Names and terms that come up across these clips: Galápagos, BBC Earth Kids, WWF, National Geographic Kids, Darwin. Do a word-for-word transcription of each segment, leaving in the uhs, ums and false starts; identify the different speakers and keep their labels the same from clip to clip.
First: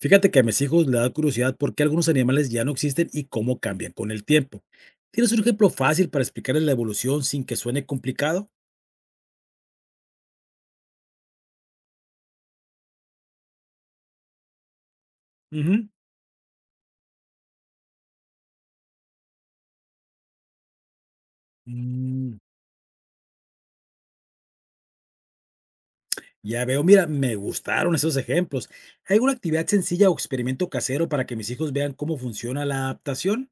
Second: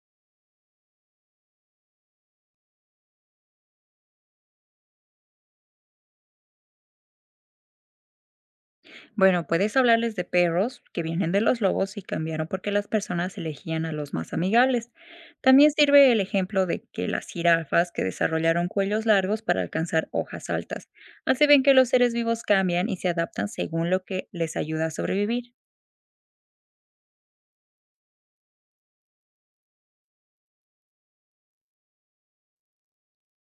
Speaker 1: Fíjate que a mis hijos le da curiosidad por qué algunos animales ya no existen y cómo cambian con el tiempo. ¿Tienes un ejemplo fácil para explicarles la evolución sin que suene complicado?
Speaker 2: Bueno, puedes hablarles de perros que vienen de los lobos y cambiaron porque las personas elegían a los más amigables. También
Speaker 1: Ujú.
Speaker 2: sirve el ejemplo de que las jirafas que desarrollaron cuellos largos para alcanzar hojas altas. Así ven que los seres
Speaker 1: Mm,
Speaker 2: vivos cambian y se adaptan según lo que les ayuda a sobrevivir.
Speaker 1: ya veo, mira, me gustaron esos ejemplos. ¿Hay alguna actividad sencilla o experimento casero para que mis hijos vean cómo funciona la adaptación?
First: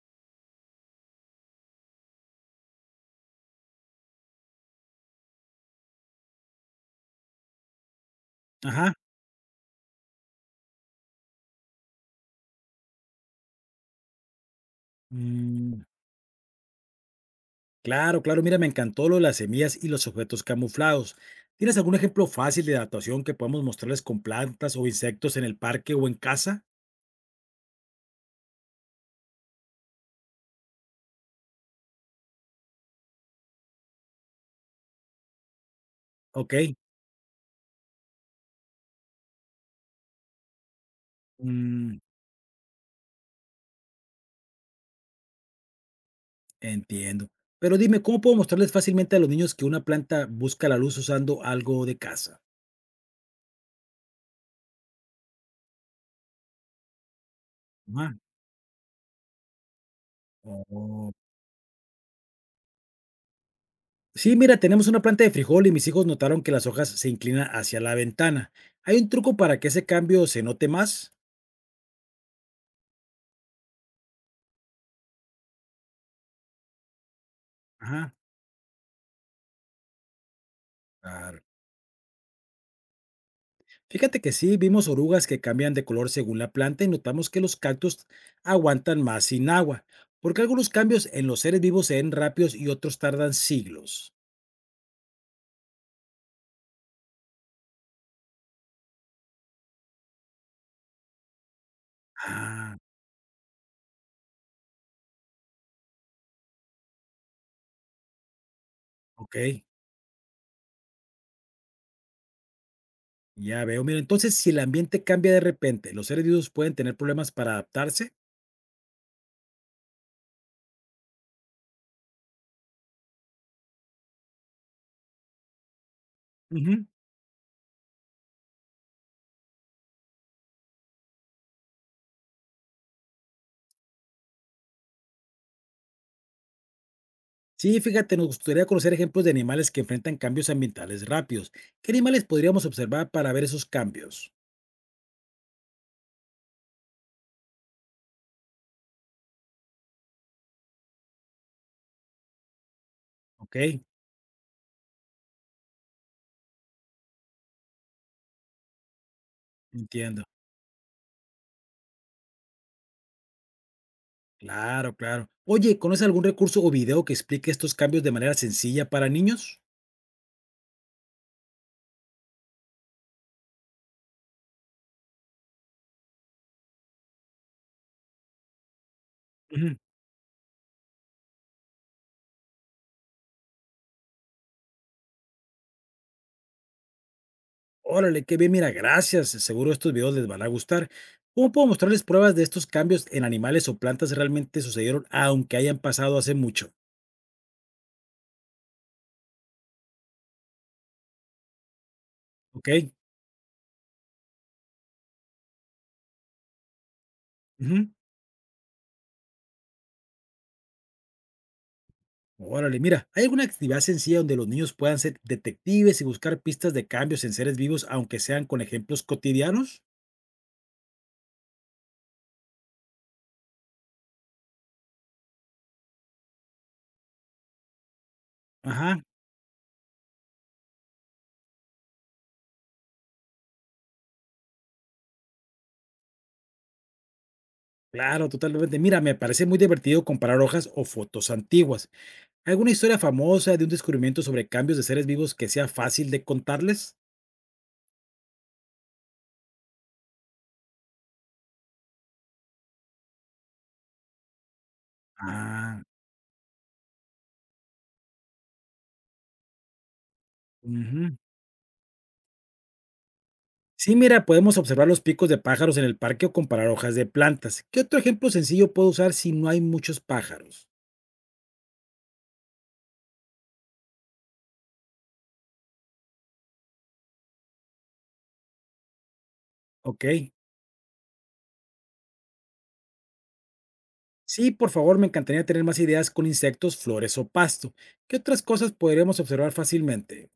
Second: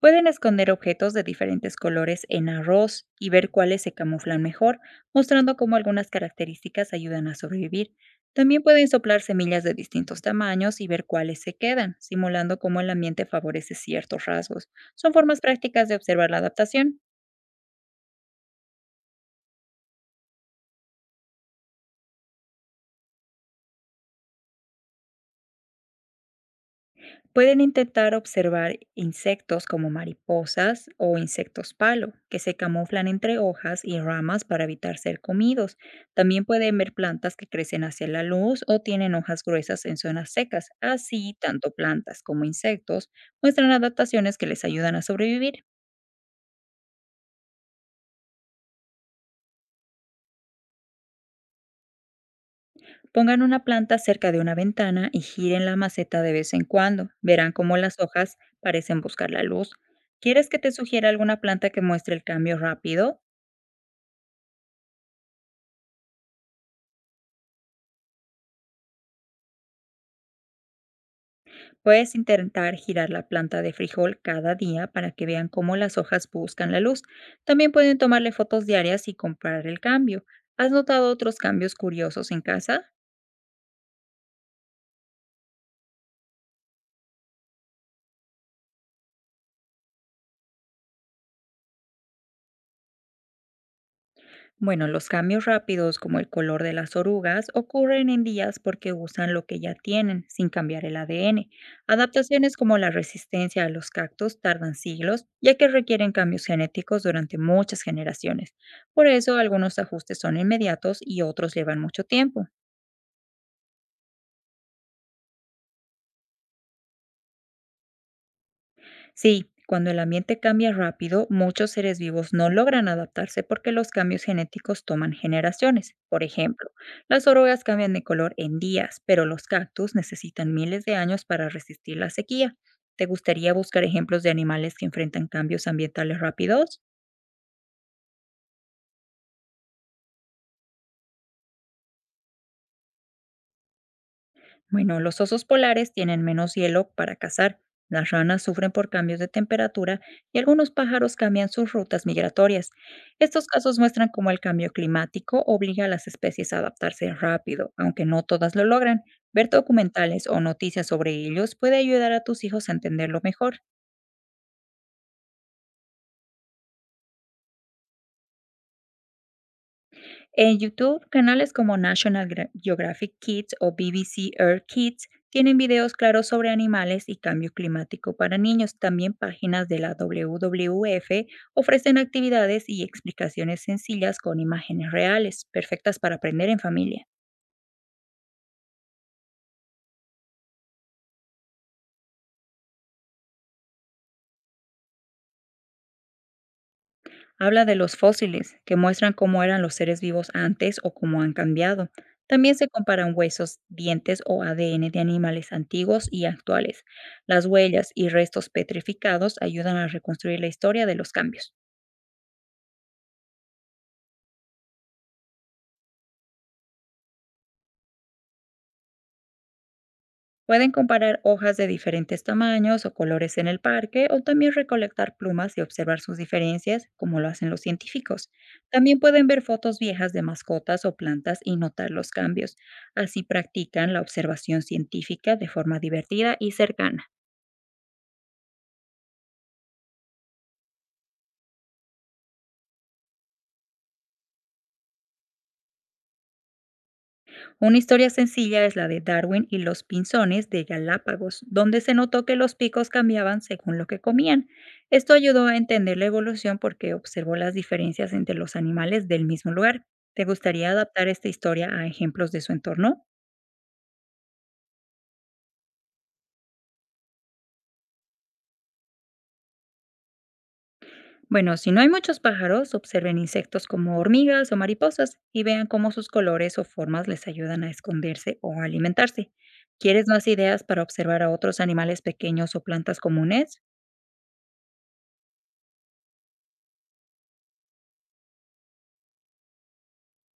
Speaker 2: Pueden esconder objetos de diferentes colores en arroz y ver cuáles se camuflan mejor, mostrando cómo algunas características ayudan a sobrevivir. También pueden
Speaker 1: Ajá.
Speaker 2: soplar semillas de distintos tamaños y ver cuáles se quedan, simulando cómo el ambiente favorece ciertos rasgos. Son formas
Speaker 1: Mm,
Speaker 2: prácticas de observar la adaptación.
Speaker 1: claro, claro, mira, me encantó lo de las semillas y los objetos camuflados. ¿Tienes algún ejemplo fácil de adaptación que podamos mostrarles con plantas o insectos en el parque o en casa?
Speaker 2: Pueden intentar observar insectos como mariposas o insectos palo, que se camuflan entre hojas y ramas para evitar ser comidos. También
Speaker 1: Ok.
Speaker 2: pueden ver plantas que crecen hacia la luz o tienen hojas gruesas en zonas secas. Así, tanto
Speaker 1: Mm,
Speaker 2: plantas como insectos muestran adaptaciones que les ayudan a sobrevivir.
Speaker 1: entiendo. Pero dime, ¿cómo puedo mostrarles fácilmente a los niños que una planta busca la luz usando algo de casa?
Speaker 2: Pongan una planta cerca de una ventana y giren la maceta de vez en cuando. Verán cómo las
Speaker 1: Ah.
Speaker 2: hojas parecen buscar la luz. ¿Quieres que te sugiera
Speaker 1: Oh.
Speaker 2: alguna planta que muestre el cambio rápido?
Speaker 1: Sí, mira, tenemos una planta de frijol y mis hijos notaron que las hojas se inclinan hacia la ventana. ¿Hay un truco para que ese cambio se note más?
Speaker 2: Puedes intentar girar la planta de frijol cada día para que vean cómo las hojas buscan la luz. También pueden
Speaker 1: Ajá.
Speaker 2: tomarle fotos diarias y comparar el cambio. ¿Has notado otros
Speaker 1: Claro.
Speaker 2: cambios curiosos en casa?
Speaker 1: Fíjate que sí, vimos orugas que cambian de color según la planta y notamos que los cactus aguantan más sin agua, porque algunos cambios en los seres vivos se ven rápidos y otros tardan siglos.
Speaker 2: Bueno, los cambios rápidos como el color de las orugas ocurren en días porque usan lo que ya tienen sin cambiar el A D N. Adaptaciones
Speaker 1: Ah,
Speaker 2: como la resistencia a los cactus tardan siglos ya que requieren cambios genéticos durante muchas generaciones. Por
Speaker 1: ok.
Speaker 2: eso algunos ajustes son inmediatos y otros llevan mucho tiempo.
Speaker 1: Ya veo. Mira, entonces, si el ambiente cambia de repente, ¿los seres vivos pueden tener problemas para adaptarse?
Speaker 2: Sí, cuando el ambiente cambia rápido, muchos seres vivos no logran adaptarse porque los cambios genéticos toman generaciones. Por ejemplo,
Speaker 1: Ujú.
Speaker 2: las orugas cambian de color en días, pero los cactus necesitan miles de años para resistir la sequía. ¿Te gustaría buscar ejemplos de animales que enfrentan cambios ambientales rápidos?
Speaker 1: Sí, fíjate, nos gustaría conocer ejemplos de animales que enfrentan cambios ambientales rápidos. ¿Qué animales podríamos observar para ver esos cambios?
Speaker 2: Bueno, los osos polares tienen menos hielo para cazar, las ranas sufren por cambios de temperatura y algunos pájaros cambian sus rutas migratorias. Estos
Speaker 1: Ok,
Speaker 2: casos muestran cómo el cambio climático obliga a las especies a adaptarse rápido, aunque no todas lo logran. Ver
Speaker 1: entiendo.
Speaker 2: documentales o noticias sobre ellos puede ayudar a tus hijos a entenderlo mejor.
Speaker 1: Claro, claro. Oye, ¿conoces algún recurso o video que explique estos cambios de manera sencilla para niños?
Speaker 2: En YouTube, canales como National Gra- Geographic Kids o B B C Earth Kids tienen videos claros sobre animales y cambio climático para niños. También páginas
Speaker 1: Ujú.
Speaker 2: de la W W F ofrecen actividades y explicaciones sencillas con imágenes reales, perfectas para aprender en familia.
Speaker 1: Órale, qué bien, mira, gracias. Seguro estos videos les van a gustar. ¿Cómo puedo mostrarles pruebas de estos cambios en animales o plantas realmente sucedieron, aunque hayan pasado hace mucho?
Speaker 2: Habla de los fósiles, que muestran cómo eran los seres vivos antes o cómo han cambiado. También
Speaker 1: Ok.
Speaker 2: se comparan huesos, dientes o A D N de animales antiguos y actuales. Las
Speaker 1: Ujú.
Speaker 2: huellas y restos petrificados ayudan a reconstruir la historia de los cambios.
Speaker 1: Órale, mira, ¿hay alguna actividad sencilla donde los niños puedan ser detectives y buscar pistas de cambios en seres vivos, aunque sean con ejemplos cotidianos?
Speaker 2: Pueden comparar hojas de diferentes tamaños o colores en el parque o también recolectar plumas y observar sus diferencias, como lo hacen los científicos. También
Speaker 1: Ajá,
Speaker 2: pueden ver fotos viejas de mascotas o plantas y notar los cambios. Así practican la observación científica de forma divertida y cercana.
Speaker 1: claro, totalmente. Mira, me parece muy divertido comparar hojas o fotos antiguas. ¿Alguna historia famosa de un descubrimiento sobre cambios de seres vivos que sea fácil de contarles?
Speaker 2: Una historia sencilla es la de Darwin y los pinzones de Galápagos, donde se notó que los picos cambiaban según lo que comían. Esto ayudó a
Speaker 1: Ah,
Speaker 2: entender la evolución porque observó las diferencias entre los animales del mismo lugar. ¿Te gustaría adaptar
Speaker 1: ujú.
Speaker 2: esta historia a ejemplos de su entorno?
Speaker 1: Sí, mira, podemos observar los picos de pájaros en el parque o comparar hojas de plantas. ¿Qué otro ejemplo sencillo puedo usar si no hay muchos pájaros?
Speaker 2: Bueno, si no hay muchos pájaros, observen insectos como hormigas o mariposas y vean cómo sus colores o formas les ayudan a esconderse o alimentarse.
Speaker 1: Ok.
Speaker 2: ¿Quieres más ideas para observar a otros animales pequeños o plantas comunes?
Speaker 1: Sí, por favor, me encantaría tener más ideas con insectos, flores o pasto. ¿Qué otras cosas podríamos observar fácilmente?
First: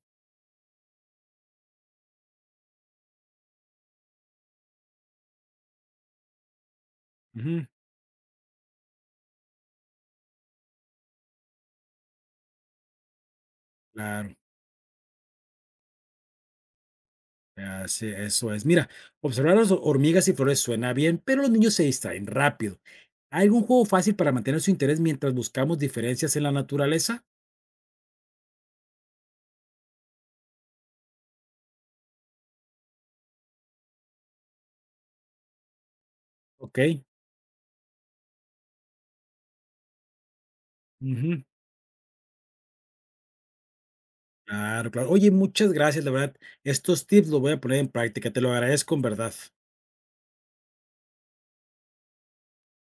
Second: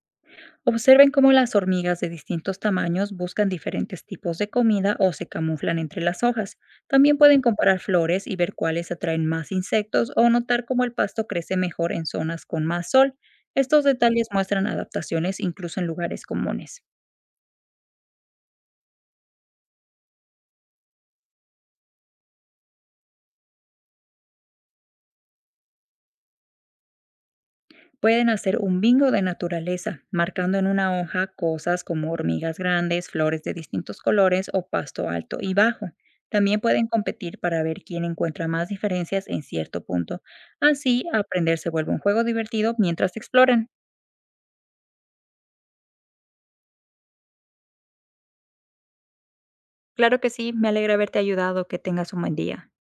Speaker 2: Observen cómo las hormigas de distintos tamaños buscan diferentes tipos de comida o se camuflan entre las hojas. También pueden
Speaker 1: Ujú,
Speaker 2: comparar flores y ver cuáles atraen más insectos o notar cómo el pasto crece mejor en zonas con más sol. Estos detalles
Speaker 1: claro,
Speaker 2: muestran adaptaciones incluso en lugares comunes.
Speaker 1: ya sé, eso es. Mira, observar las hormigas y flores suena bien, pero los niños se distraen rápido. ¿Hay algún juego fácil para mantener su interés mientras buscamos diferencias en la naturaleza?
Speaker 2: Pueden hacer un bingo de naturaleza, marcando en una hoja cosas como hormigas grandes, flores de distintos colores o pasto alto y bajo. También
Speaker 1: Ok.
Speaker 2: pueden competir para ver quién encuentra más diferencias en cierto punto. Así,
Speaker 1: Ujú,
Speaker 2: aprender se vuelve un juego divertido mientras exploran.
Speaker 1: claro, claro. Oye, muchas gracias, la verdad. Estos tips los voy a poner en práctica. Te lo agradezco en verdad.
Speaker 2: Claro que sí, me alegra haberte ayudado. Que tengas un buen día.